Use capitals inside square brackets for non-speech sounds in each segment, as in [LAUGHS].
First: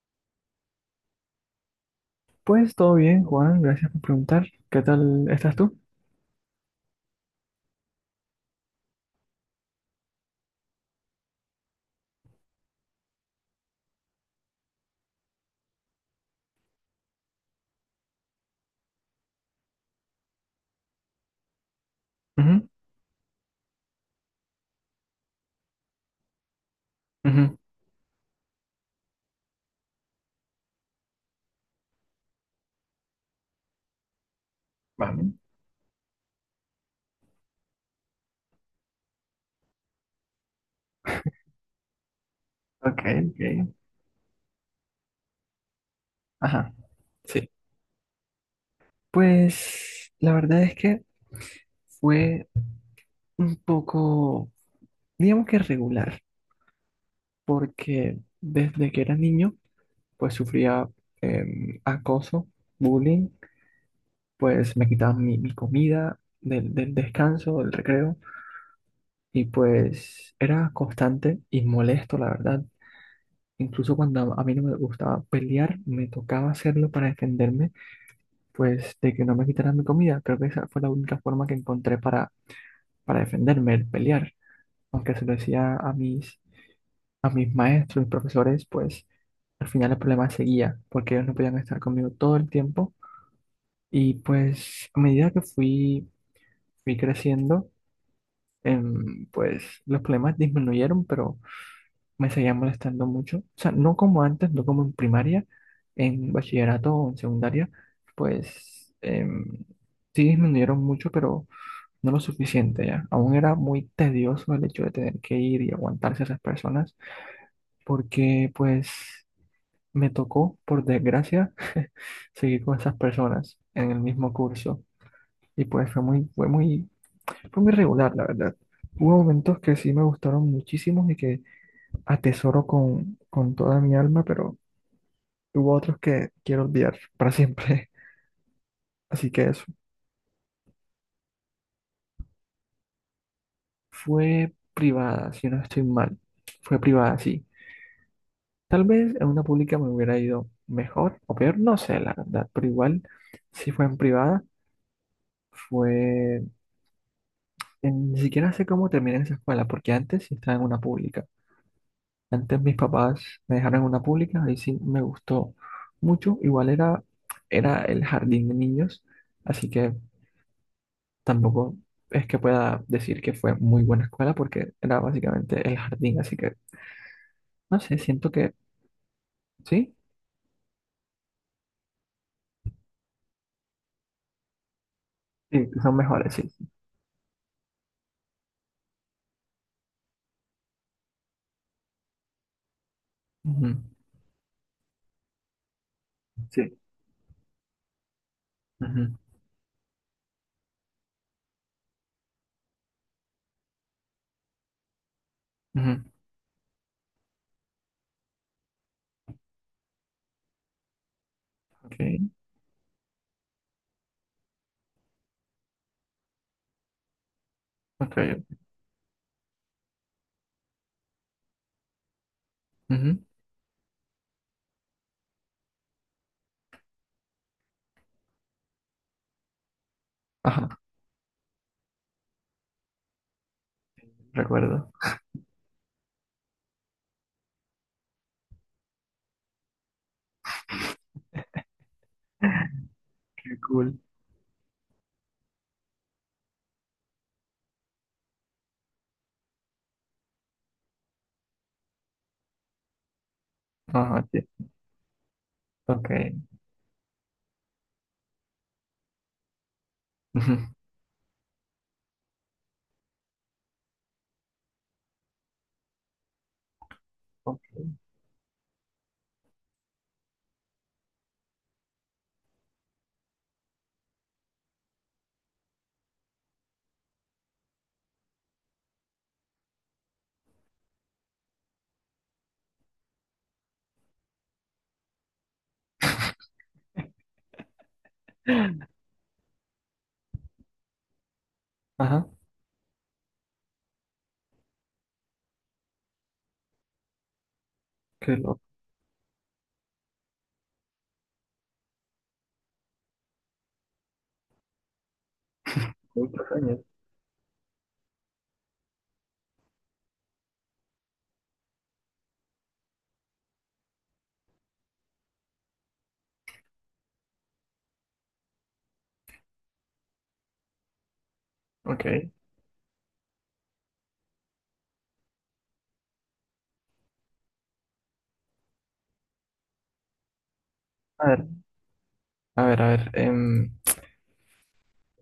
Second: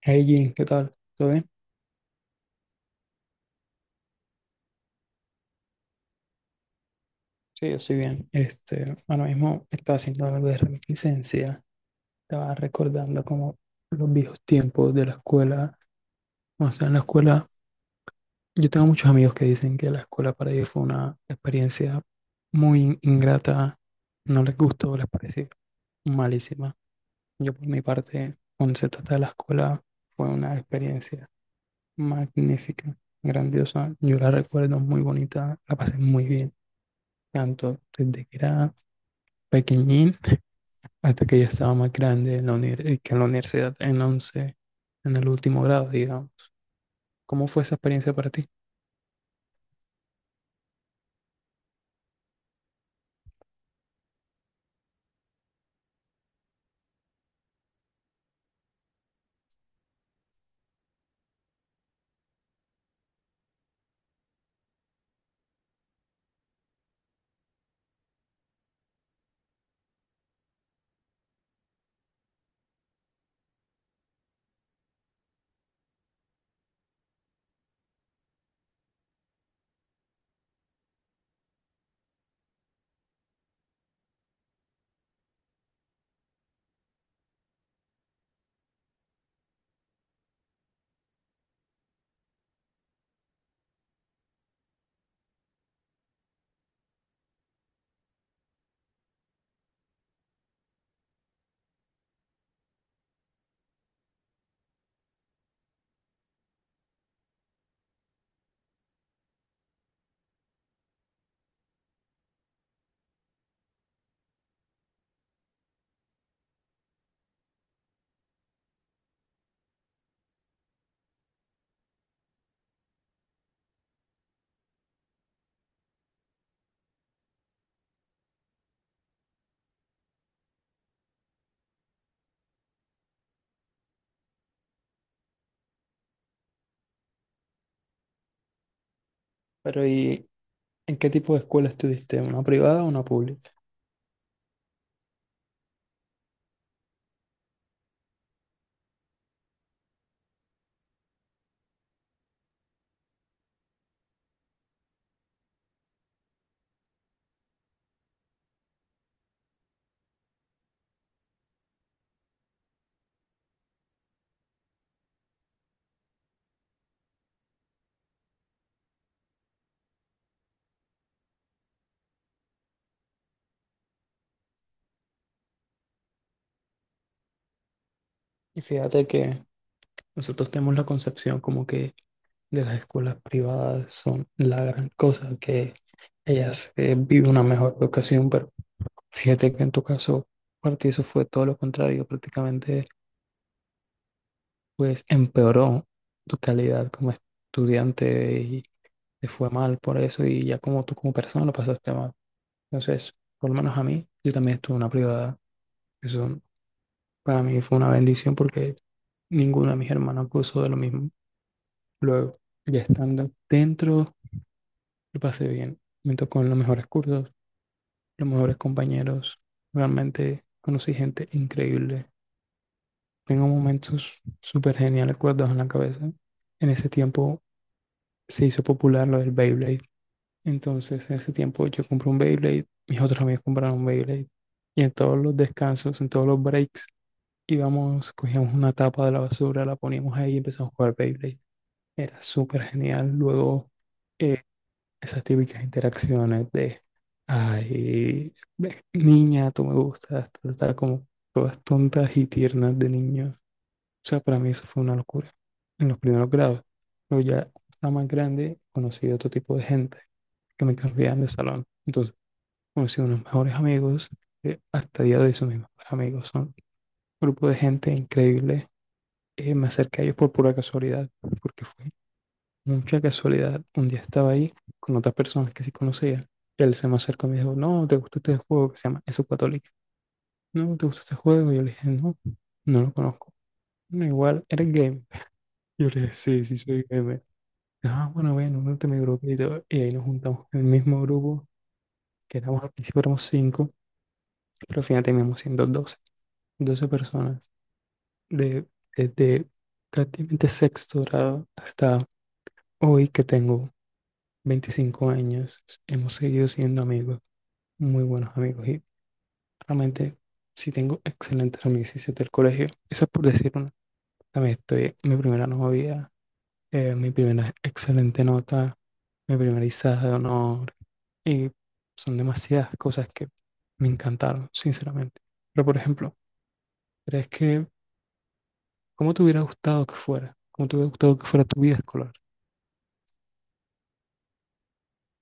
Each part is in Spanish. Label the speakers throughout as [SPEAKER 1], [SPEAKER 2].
[SPEAKER 1] Hey Jim, ¿qué tal? ¿Todo bien?
[SPEAKER 2] Pues todo bien, Juan, gracias por preguntar. ¿Qué tal estás tú?
[SPEAKER 1] Sí, yo estoy bien. Ahora mismo estaba haciendo algo de reminiscencia. Estaba recordando como los viejos tiempos de la escuela. O sea, en la escuela, yo tengo muchos amigos que dicen que la escuela para ellos fue una experiencia
[SPEAKER 2] Ujú.
[SPEAKER 1] muy ingrata. No les gustó, les pareció malísima. Yo
[SPEAKER 2] Ujú.
[SPEAKER 1] por mi parte, cuando se trata de la escuela, fue una experiencia magnífica, grandiosa. Yo la recuerdo muy
[SPEAKER 2] Vale.
[SPEAKER 1] bonita, la pasé muy bien tanto desde que era pequeñín hasta que ya estaba más grande en la
[SPEAKER 2] Ok,
[SPEAKER 1] que en la
[SPEAKER 2] ok.
[SPEAKER 1] universidad, en la 11, en el último grado, digamos.
[SPEAKER 2] Ajá.
[SPEAKER 1] ¿Cómo
[SPEAKER 2] Sí.
[SPEAKER 1] fue esa experiencia para ti?
[SPEAKER 2] Pues la verdad es que fue un poco, digamos que regular, porque desde que era niño, pues sufría acoso, bullying, pues me quitaban mi comida del descanso, del recreo, y pues era constante y molesto, la verdad. Incluso cuando a mí no me gustaba pelear, me tocaba hacerlo para defenderme, pues de que no me quitaran mi comida. Creo que esa fue la única forma que encontré para defenderme, el pelear. Aunque se lo decía a a mis maestros, mis profesores, pues al final el problema seguía, porque ellos no podían estar conmigo todo el tiempo. Y pues a medida que fui creciendo, pues los problemas disminuyeron, pero me seguía molestando mucho. O sea, no como antes, no como en primaria, en bachillerato o en secundaria, pues sí disminuyeron mucho, pero no lo suficiente ya. Aún era muy tedioso el hecho de tener que ir y aguantarse a esas personas, porque pues me tocó, por desgracia, [LAUGHS] seguir con esas personas en el mismo curso. Y pues fue muy regular, la verdad. Hubo momentos que sí me gustaron muchísimo y que atesoro con toda mi alma, pero hubo otros que quiero olvidar para siempre. [LAUGHS] Así que eso.
[SPEAKER 1] Pero ¿y en qué tipo de escuela estuviste? ¿Una privada o una pública?
[SPEAKER 2] Fue privada, si no estoy mal. Fue privada, sí. Tal vez en una pública me hubiera ido mejor o peor, no sé, la verdad, pero igual, si fue en privada, fue... en- Ni siquiera sé cómo terminé en esa escuela, porque antes sí estaba en una pública. Antes mis papás me dejaron en una pública, ahí sí me gustó mucho. Igual era el jardín de niños, así que tampoco es que pueda decir que fue muy buena escuela porque era básicamente el jardín, así que no sé, siento que
[SPEAKER 1] Y fíjate que
[SPEAKER 2] sí,
[SPEAKER 1] nosotros tenemos la concepción como que de las escuelas privadas son la gran cosa,
[SPEAKER 2] sí,
[SPEAKER 1] que
[SPEAKER 2] que son mejores, sí. Sí.
[SPEAKER 1] ellas viven una mejor educación, pero fíjate que en tu caso, para ti eso fue todo lo contrario, prácticamente
[SPEAKER 2] Ujú.
[SPEAKER 1] pues empeoró tu
[SPEAKER 2] Sí.
[SPEAKER 1] calidad como estudiante y
[SPEAKER 2] Ujú.
[SPEAKER 1] te fue mal por eso y ya como tú como persona lo pasaste mal. Entonces, por lo menos a mí, yo también estuve en una privada.
[SPEAKER 2] Ujú.
[SPEAKER 1] Eso para mí fue una bendición porque ninguno de mis hermanos gozó de lo mismo.
[SPEAKER 2] Ok,
[SPEAKER 1] Luego, ya estando dentro, lo pasé bien. Me tocó en los mejores cursos,
[SPEAKER 2] ok.
[SPEAKER 1] los mejores compañeros. Realmente conocí gente increíble.
[SPEAKER 2] Ujú.
[SPEAKER 1] Tengo momentos súper geniales guardados en la cabeza. En ese tiempo se hizo popular lo del Beyblade.
[SPEAKER 2] Ajá,
[SPEAKER 1] Entonces, en ese tiempo yo compré un Beyblade, mis otros amigos compraron un Beyblade. Y
[SPEAKER 2] recuerdo.
[SPEAKER 1] en todos los descansos, en todos los breaks, íbamos, cogíamos una tapa de la basura, la poníamos ahí y empezamos a jugar Beyblade. Era súper genial.
[SPEAKER 2] Qué
[SPEAKER 1] Luego,
[SPEAKER 2] cool.
[SPEAKER 1] eh, esas típicas interacciones de, ay, niña, tú me gustas, tú estás como todas tontas y tiernas de niños. O sea,
[SPEAKER 2] Ajá,
[SPEAKER 1] para
[SPEAKER 2] sí.
[SPEAKER 1] mí eso fue una locura en los
[SPEAKER 2] Ok.
[SPEAKER 1] primeros grados. Pero ya, la más grande, conocí otro tipo de gente
[SPEAKER 2] Ujú.
[SPEAKER 1] que me cambiaban de salón. Entonces, conocí unos mejores amigos, hasta el día de hoy son mis mejores amigos, son un grupo de
[SPEAKER 2] Ok.
[SPEAKER 1] gente increíble. Me acerqué a ellos por pura casualidad, porque fue mucha casualidad. Un día estaba ahí con otras personas que sí conocía. Él se me acercó y me dijo, no, ¿te gusta este juego que se llama Eso Católica? No, ¿te gusta este juego? Y yo le dije, no, no lo conozco. No, igual, eres gamer, [LAUGHS] yo le dije, sí, sí, soy gamer. Ah, bueno, bueno, únete a mi grupo y todo. Y ahí nos juntamos en el mismo grupo,
[SPEAKER 2] Ajá,
[SPEAKER 1] que éramos, al principio éramos cinco. Pero fíjate, mismo siendo doce personas
[SPEAKER 2] qué loco.
[SPEAKER 1] de, desde prácticamente 6.º grado hasta hoy que tengo 25 años, hemos seguido
[SPEAKER 2] ¿Cuántos años?
[SPEAKER 1] siendo amigos, muy buenos amigos, y realmente sí tengo excelentes amistades del colegio. Eso es por decir una. También estoy mi primera novia, mi primera excelente nota, mi primera izada de honor, y son
[SPEAKER 2] Ok.
[SPEAKER 1] demasiadas cosas que me encantaron, sinceramente. Pero por ejemplo, ¿crees que ¿cómo te hubiera gustado que fuera? ¿Cómo te hubiera gustado
[SPEAKER 2] A
[SPEAKER 1] que fuera
[SPEAKER 2] ver,
[SPEAKER 1] tu vida escolar?
[SPEAKER 2] a ver, a ver. Em,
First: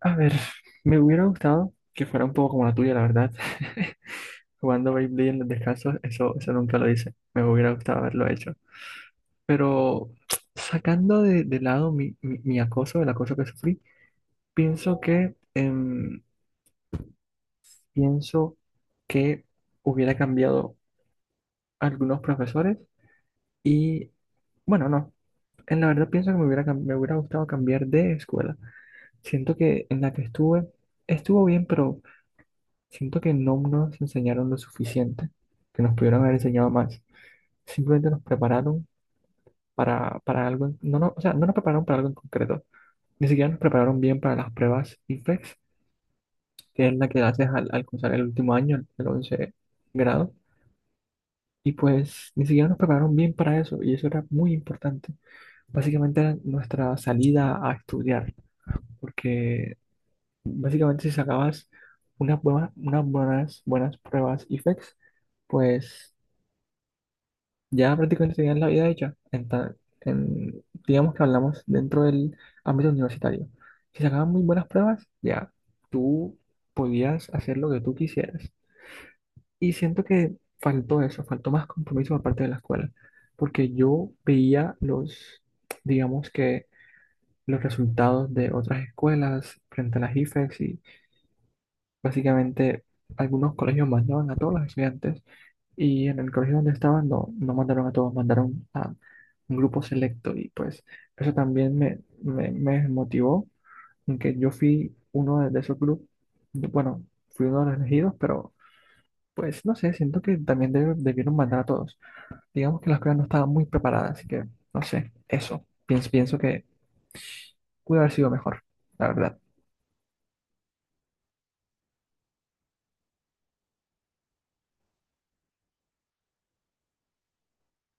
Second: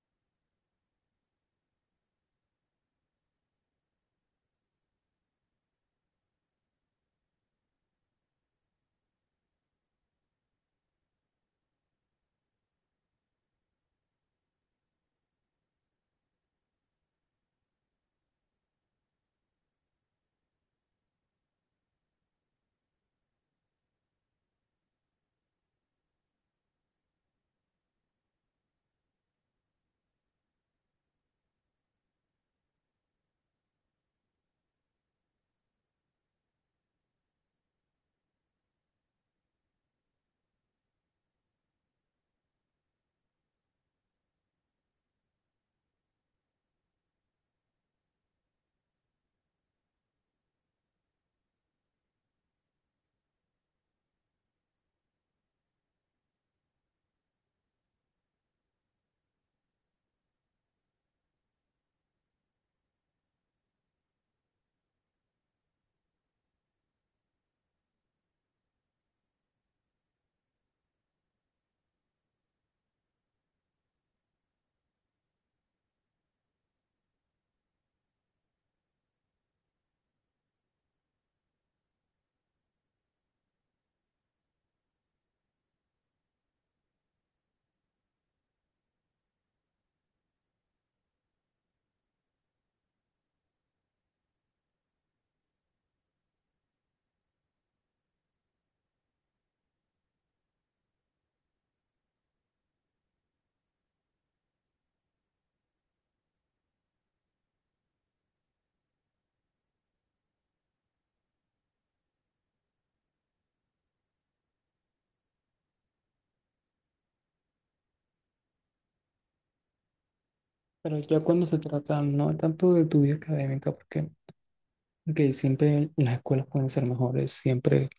[SPEAKER 2] a ver, me hubiera gustado que fuera un poco como la tuya, la verdad. [LAUGHS] Jugando Beyblade en los descansos, eso nunca lo hice. Me hubiera gustado haberlo hecho. Pero sacando de lado mi acoso, el acoso que sufrí, pienso que, em, pienso que hubiera cambiado algunos profesores y, bueno, no. En la verdad pienso que me hubiera, cam- me hubiera gustado cambiar de escuela. Siento que en la que estuve, estuvo bien, pero siento que no nos enseñaron lo suficiente, que nos pudieron haber enseñado más. Simplemente nos prepararon para algo, o sea, no nos prepararon para algo en concreto, ni siquiera nos prepararon bien para las pruebas IFEX, que es la que haces al alcanzar el último año, el 11 grado, y pues ni siquiera nos prepararon bien para eso, y eso era muy importante. Básicamente era nuestra salida a estudiar, porque básicamente si sacabas buenas pruebas IFEX, pues ya prácticamente tenían la vida hecha. En ta- en- digamos que hablamos dentro del ámbito universitario. Si sacaban muy buenas pruebas, ya tú podías hacer lo que tú quisieras. Y siento que faltó eso, faltó más compromiso por parte de la escuela, porque yo veía digamos que los resultados de otras escuelas frente a las IFES. Básicamente, algunos colegios mandaban a todos los estudiantes y en el colegio donde estaban no, no mandaron a todos, mandaron a un grupo selecto y pues eso también me motivó en que yo fui uno de esos grupos, bueno, fui uno de los elegidos, pero pues no sé, siento que también deb- debieron mandar a todos. Digamos que las pruebas no estaban muy preparadas, así que no sé, eso, pienso que pudo haber sido mejor, la verdad.
[SPEAKER 1] Pero ya cuando se trata no tanto de tu vida académica, porque ok, siempre las escuelas pueden ser mejores, siempre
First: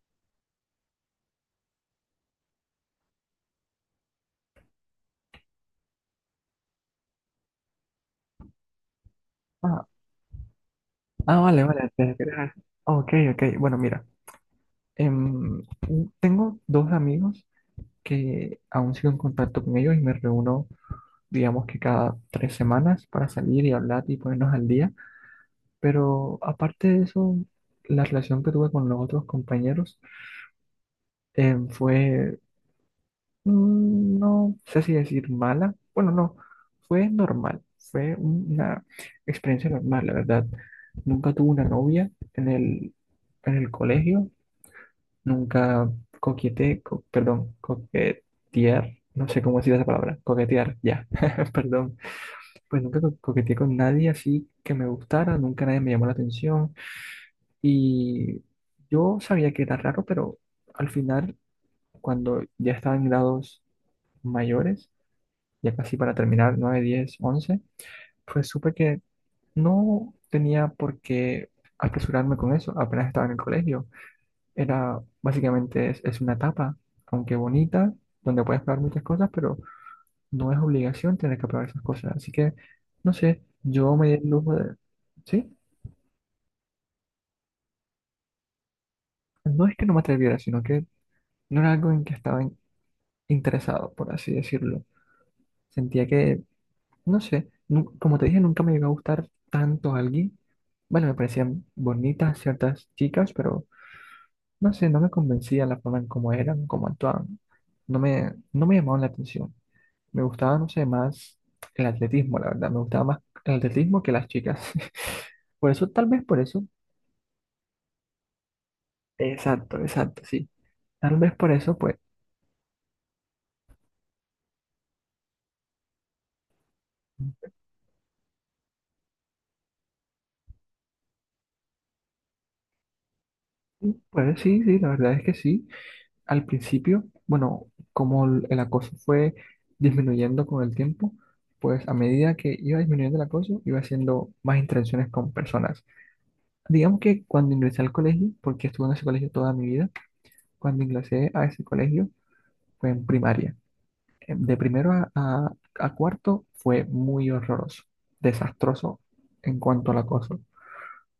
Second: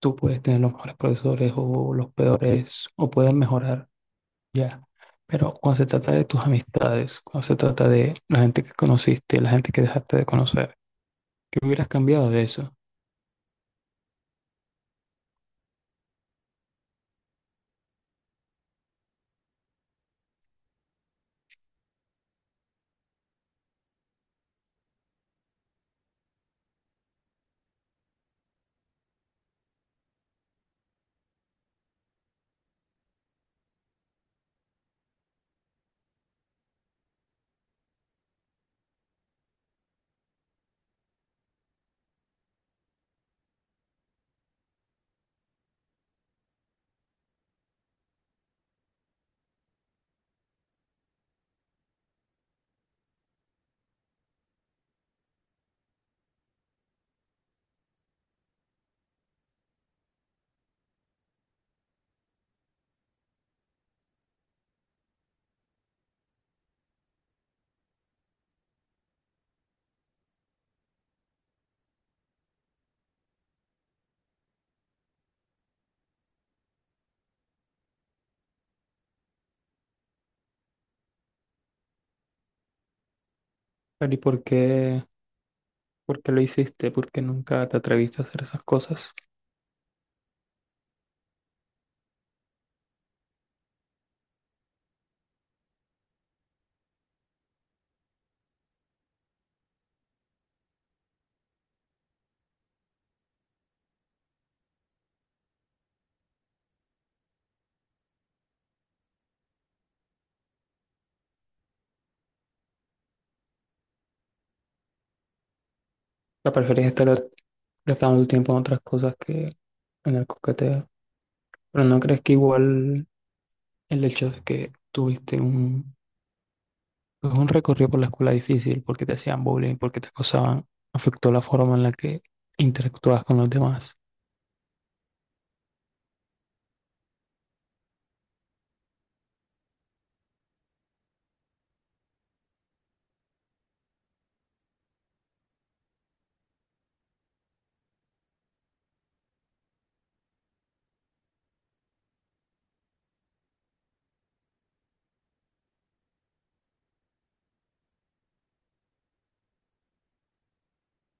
[SPEAKER 1] tú puedes tener los mejores profesores o los peores, o pueden mejorar, ya. Pero cuando se trata de tus amistades, cuando se trata de la gente que conociste, la gente que
[SPEAKER 2] Ah,
[SPEAKER 1] dejaste de conocer,
[SPEAKER 2] ah,
[SPEAKER 1] ¿qué
[SPEAKER 2] vale,
[SPEAKER 1] hubieras
[SPEAKER 2] vale, [LAUGHS] te-
[SPEAKER 1] cambiado
[SPEAKER 2] te-
[SPEAKER 1] de
[SPEAKER 2] ah,
[SPEAKER 1] eso?
[SPEAKER 2] ok, ok, bueno, mira. Em, Tengo dos amigos que aún sigo en contacto con ellos y me reúno, digamos que cada 3 semanas para salir y hablar y ponernos al día. Pero aparte de eso, la relación que tuve con los otros compañeros em, fue, no sé si decir mala, bueno, no, fue normal, fue una experiencia normal, la verdad. Nunca tuve una novia en en el colegio. Nunca coqueteé, co- perdón, coquetear, no sé cómo decir esa palabra, coquetear, ya, [LAUGHS] perdón. Pues nunca co- coqueteé con nadie así que me gustara, nunca nadie me llamó la atención. Y yo sabía que era raro, pero al final, cuando ya estaba en grados mayores, ya casi para terminar, 9, 10, 11, pues supe que no tenía por qué apresurarme con eso, apenas estaba en el colegio. Básicamente es una etapa, aunque bonita, donde puedes probar muchas cosas, pero no es obligación tener que probar esas cosas. Así que, no sé, yo me
[SPEAKER 1] Pero
[SPEAKER 2] di
[SPEAKER 1] ¿y
[SPEAKER 2] el lujo de, ¿sí?
[SPEAKER 1] por qué lo hiciste? ¿Por qué nunca te atreviste a hacer esas cosas?
[SPEAKER 2] No es que no me atreviera, sino que no era algo en que estaba in- interesado, por así decirlo. Sentía que, no sé, nu- como te dije, nunca me llegó a gustar tanto alguien. Bueno, me parecían bonitas ciertas chicas, pero no sé, no me convencía la forma en cómo eran, cómo actuaban. No me llamaban la atención. Me gustaba, no sé, más el atletismo, la verdad. Me gustaba más el atletismo que las chicas. [LAUGHS] Por eso, tal vez por
[SPEAKER 1] La
[SPEAKER 2] eso.
[SPEAKER 1] preferís estar gastando tu tiempo en otras cosas que
[SPEAKER 2] Exacto,
[SPEAKER 1] en
[SPEAKER 2] exacto,
[SPEAKER 1] el
[SPEAKER 2] sí.
[SPEAKER 1] coqueteo.
[SPEAKER 2] Tal vez por eso,
[SPEAKER 1] Pero
[SPEAKER 2] pues.
[SPEAKER 1] ¿no crees que igual el hecho de que tuviste un, pues, un recorrido por la escuela difícil, porque te hacían bullying, porque te acosaban, afectó la forma en la que interactuabas con los demás?
[SPEAKER 2] Pues sí, sí, la verdad es que sí. Al principio, bueno, como el acoso fue disminuyendo con el tiempo, pues a medida que iba disminuyendo el acoso, iba haciendo más interacciones con personas. Digamos que cuando ingresé al colegio, porque estuve en ese colegio toda mi vida, cuando ingresé a ese colegio fue en primaria. De primero a cuarto fue muy horroroso, desastroso en cuanto al acoso.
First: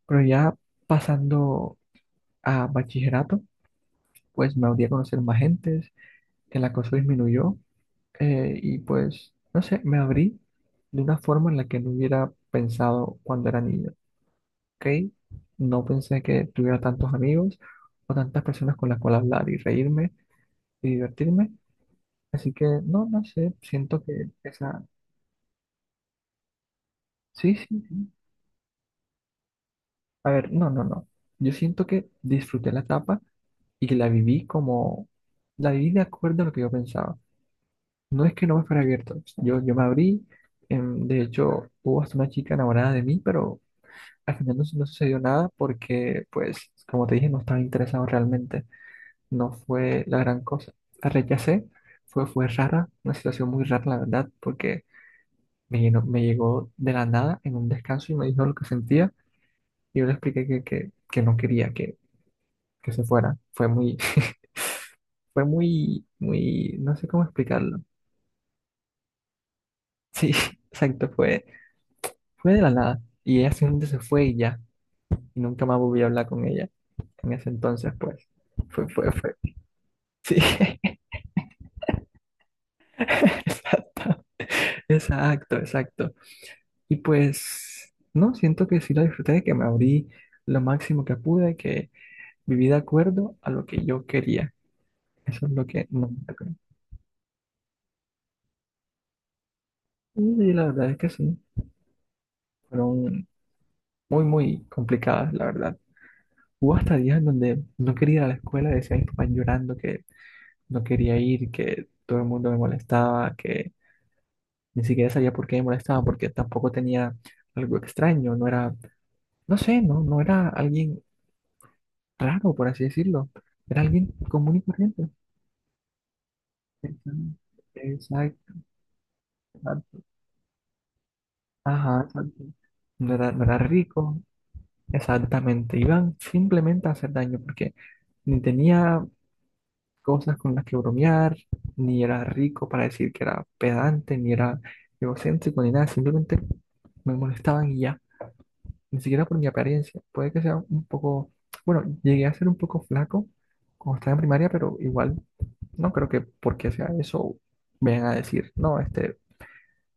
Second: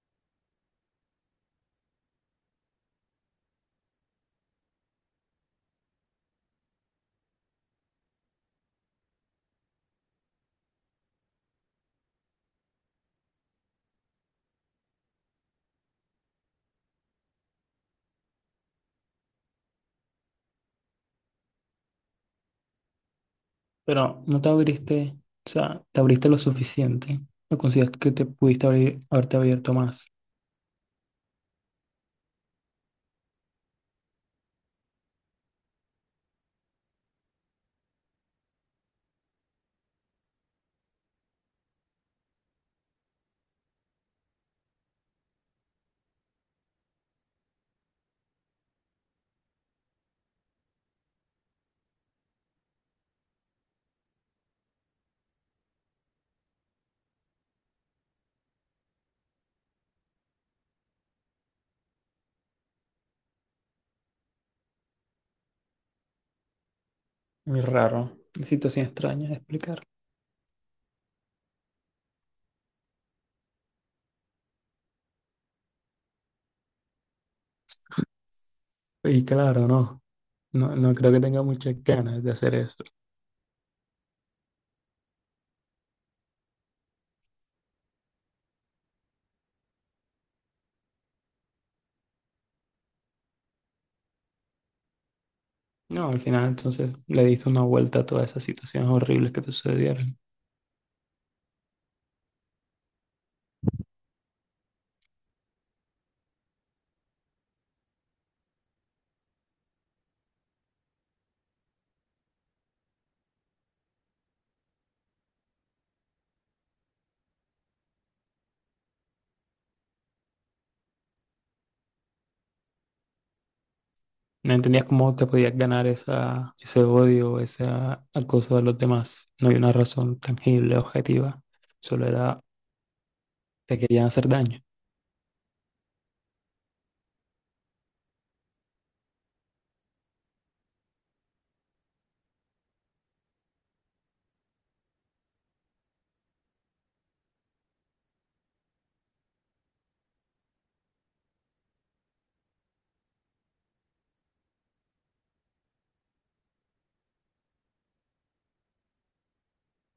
[SPEAKER 2] Pero ya pasando a bachillerato, pues me abrí a conocer más gentes, el acoso disminuyó, y pues, no sé, me abrí de una forma en la que no hubiera pensado cuando era niño, ¿ok? No pensé que tuviera tantos amigos o tantas personas con las cuales hablar y reírme y divertirme. Así que, no, no sé, siento
[SPEAKER 1] Pero
[SPEAKER 2] que
[SPEAKER 1] no te
[SPEAKER 2] esa...
[SPEAKER 1] abriste, o sea, te abriste lo suficiente.
[SPEAKER 2] Sí,
[SPEAKER 1] ¿No
[SPEAKER 2] sí,
[SPEAKER 1] consideras
[SPEAKER 2] sí.
[SPEAKER 1] que te pudiste abrir, haberte abierto más?
[SPEAKER 2] A ver, no, no, no. Yo siento que disfruté la etapa y que la viví como, la viví de acuerdo a lo que yo pensaba. No es que no me fuera abierto. Yo me abrí, de hecho, hubo hasta una chica enamorada de mí, pero al final no, su- no sucedió nada porque, pues, como te dije, no estaba interesado realmente. No fue la gran cosa. La rechacé, fue rara, una situación muy rara, la verdad, porque me, llenó- me llegó de la nada en un descanso y me dijo lo que sentía. Y yo le expliqué que no quería, que se fuera. Fue muy, [LAUGHS] no sé cómo
[SPEAKER 1] Muy
[SPEAKER 2] explicarlo.
[SPEAKER 1] raro, una situación extraña de explicar.
[SPEAKER 2] Sí, [LAUGHS] exacto, fue de la nada. Y ella simplemente se fue y ya. Y nunca más volví a hablar con ella. En ese entonces, pues,
[SPEAKER 1] Y
[SPEAKER 2] fue.
[SPEAKER 1] claro, no,
[SPEAKER 2] Sí,
[SPEAKER 1] no, no creo que tenga muchas ganas de hacer eso.
[SPEAKER 2] [LAUGHS] exacto, exacto. Y pues, no, siento que sí lo disfruté, que me abrí lo máximo que pude, que viví de acuerdo a lo que yo quería. Eso es lo que no
[SPEAKER 1] No,
[SPEAKER 2] me
[SPEAKER 1] al final
[SPEAKER 2] acuerdo.
[SPEAKER 1] entonces le diste una vuelta a todas esas situaciones horribles que te sucedieron.
[SPEAKER 2] Y la verdad es que sí, fueron muy, muy complicadas, la verdad. Hubo hasta días en donde no quería ir a la escuela, decía a mis papás llorando que no quería ir, que todo el mundo me molestaba, que ni siquiera sabía por qué me molestaban, porque tampoco tenía algo extraño, no era, no sé, no, no era alguien raro, por así decirlo, era alguien
[SPEAKER 1] No
[SPEAKER 2] común y
[SPEAKER 1] entendías
[SPEAKER 2] corriente.
[SPEAKER 1] cómo te podías ganar esa, ese odio, ese
[SPEAKER 2] Exacto,
[SPEAKER 1] acoso de los demás. No hay una
[SPEAKER 2] exacto,
[SPEAKER 1] razón tangible, objetiva.
[SPEAKER 2] ajá,
[SPEAKER 1] Solo era,
[SPEAKER 2] exacto. No era
[SPEAKER 1] te querían
[SPEAKER 2] rico,
[SPEAKER 1] hacer daño.
[SPEAKER 2] exactamente, iban simplemente a hacer daño, porque ni tenía cosas con las que bromear, ni era rico para decir que era pedante, ni era egocéntrico, ni nada, simplemente me molestaban y ya, ni siquiera por mi apariencia. Puede que sea un poco, bueno, llegué a ser un poco flaco cuando estaba en primaria, pero igual no creo que porque sea eso vengan a decir, no, este,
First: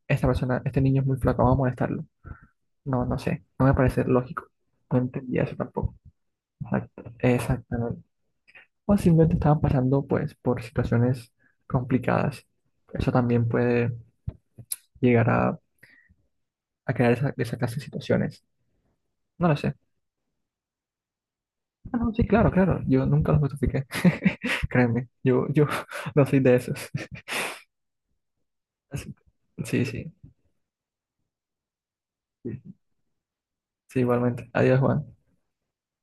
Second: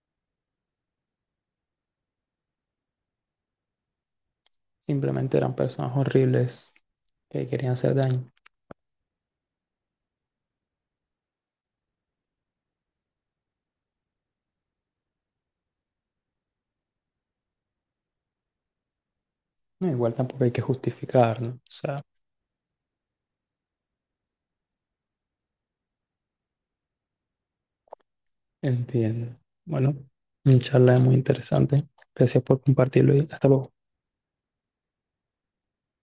[SPEAKER 2] esta persona, este niño es muy flaco, vamos a molestarlo. No, no sé, no me parece lógico. No
[SPEAKER 1] Simplemente
[SPEAKER 2] entendía
[SPEAKER 1] eran
[SPEAKER 2] eso tampoco.
[SPEAKER 1] personas horribles
[SPEAKER 2] Exact-
[SPEAKER 1] que querían hacer
[SPEAKER 2] Exactamente.
[SPEAKER 1] daño.
[SPEAKER 2] O simplemente estaban pasando pues por situaciones complicadas. Eso también puede llegar a crear esa clase de situaciones. No lo sé.
[SPEAKER 1] No, igual tampoco hay que justificar, ¿no? O
[SPEAKER 2] Ah,
[SPEAKER 1] sea,
[SPEAKER 2] no, sí, claro, claro. Yo nunca lo justifiqué. [LAUGHS] Créeme, yo [LAUGHS] no soy de esos. [LAUGHS] Así-
[SPEAKER 1] entiendo.
[SPEAKER 2] Sí,
[SPEAKER 1] Bueno,
[SPEAKER 2] sí.
[SPEAKER 1] una charla muy interesante. Gracias por compartirlo y hasta luego.
[SPEAKER 2] Sí, igualmente. Adiós, Juan.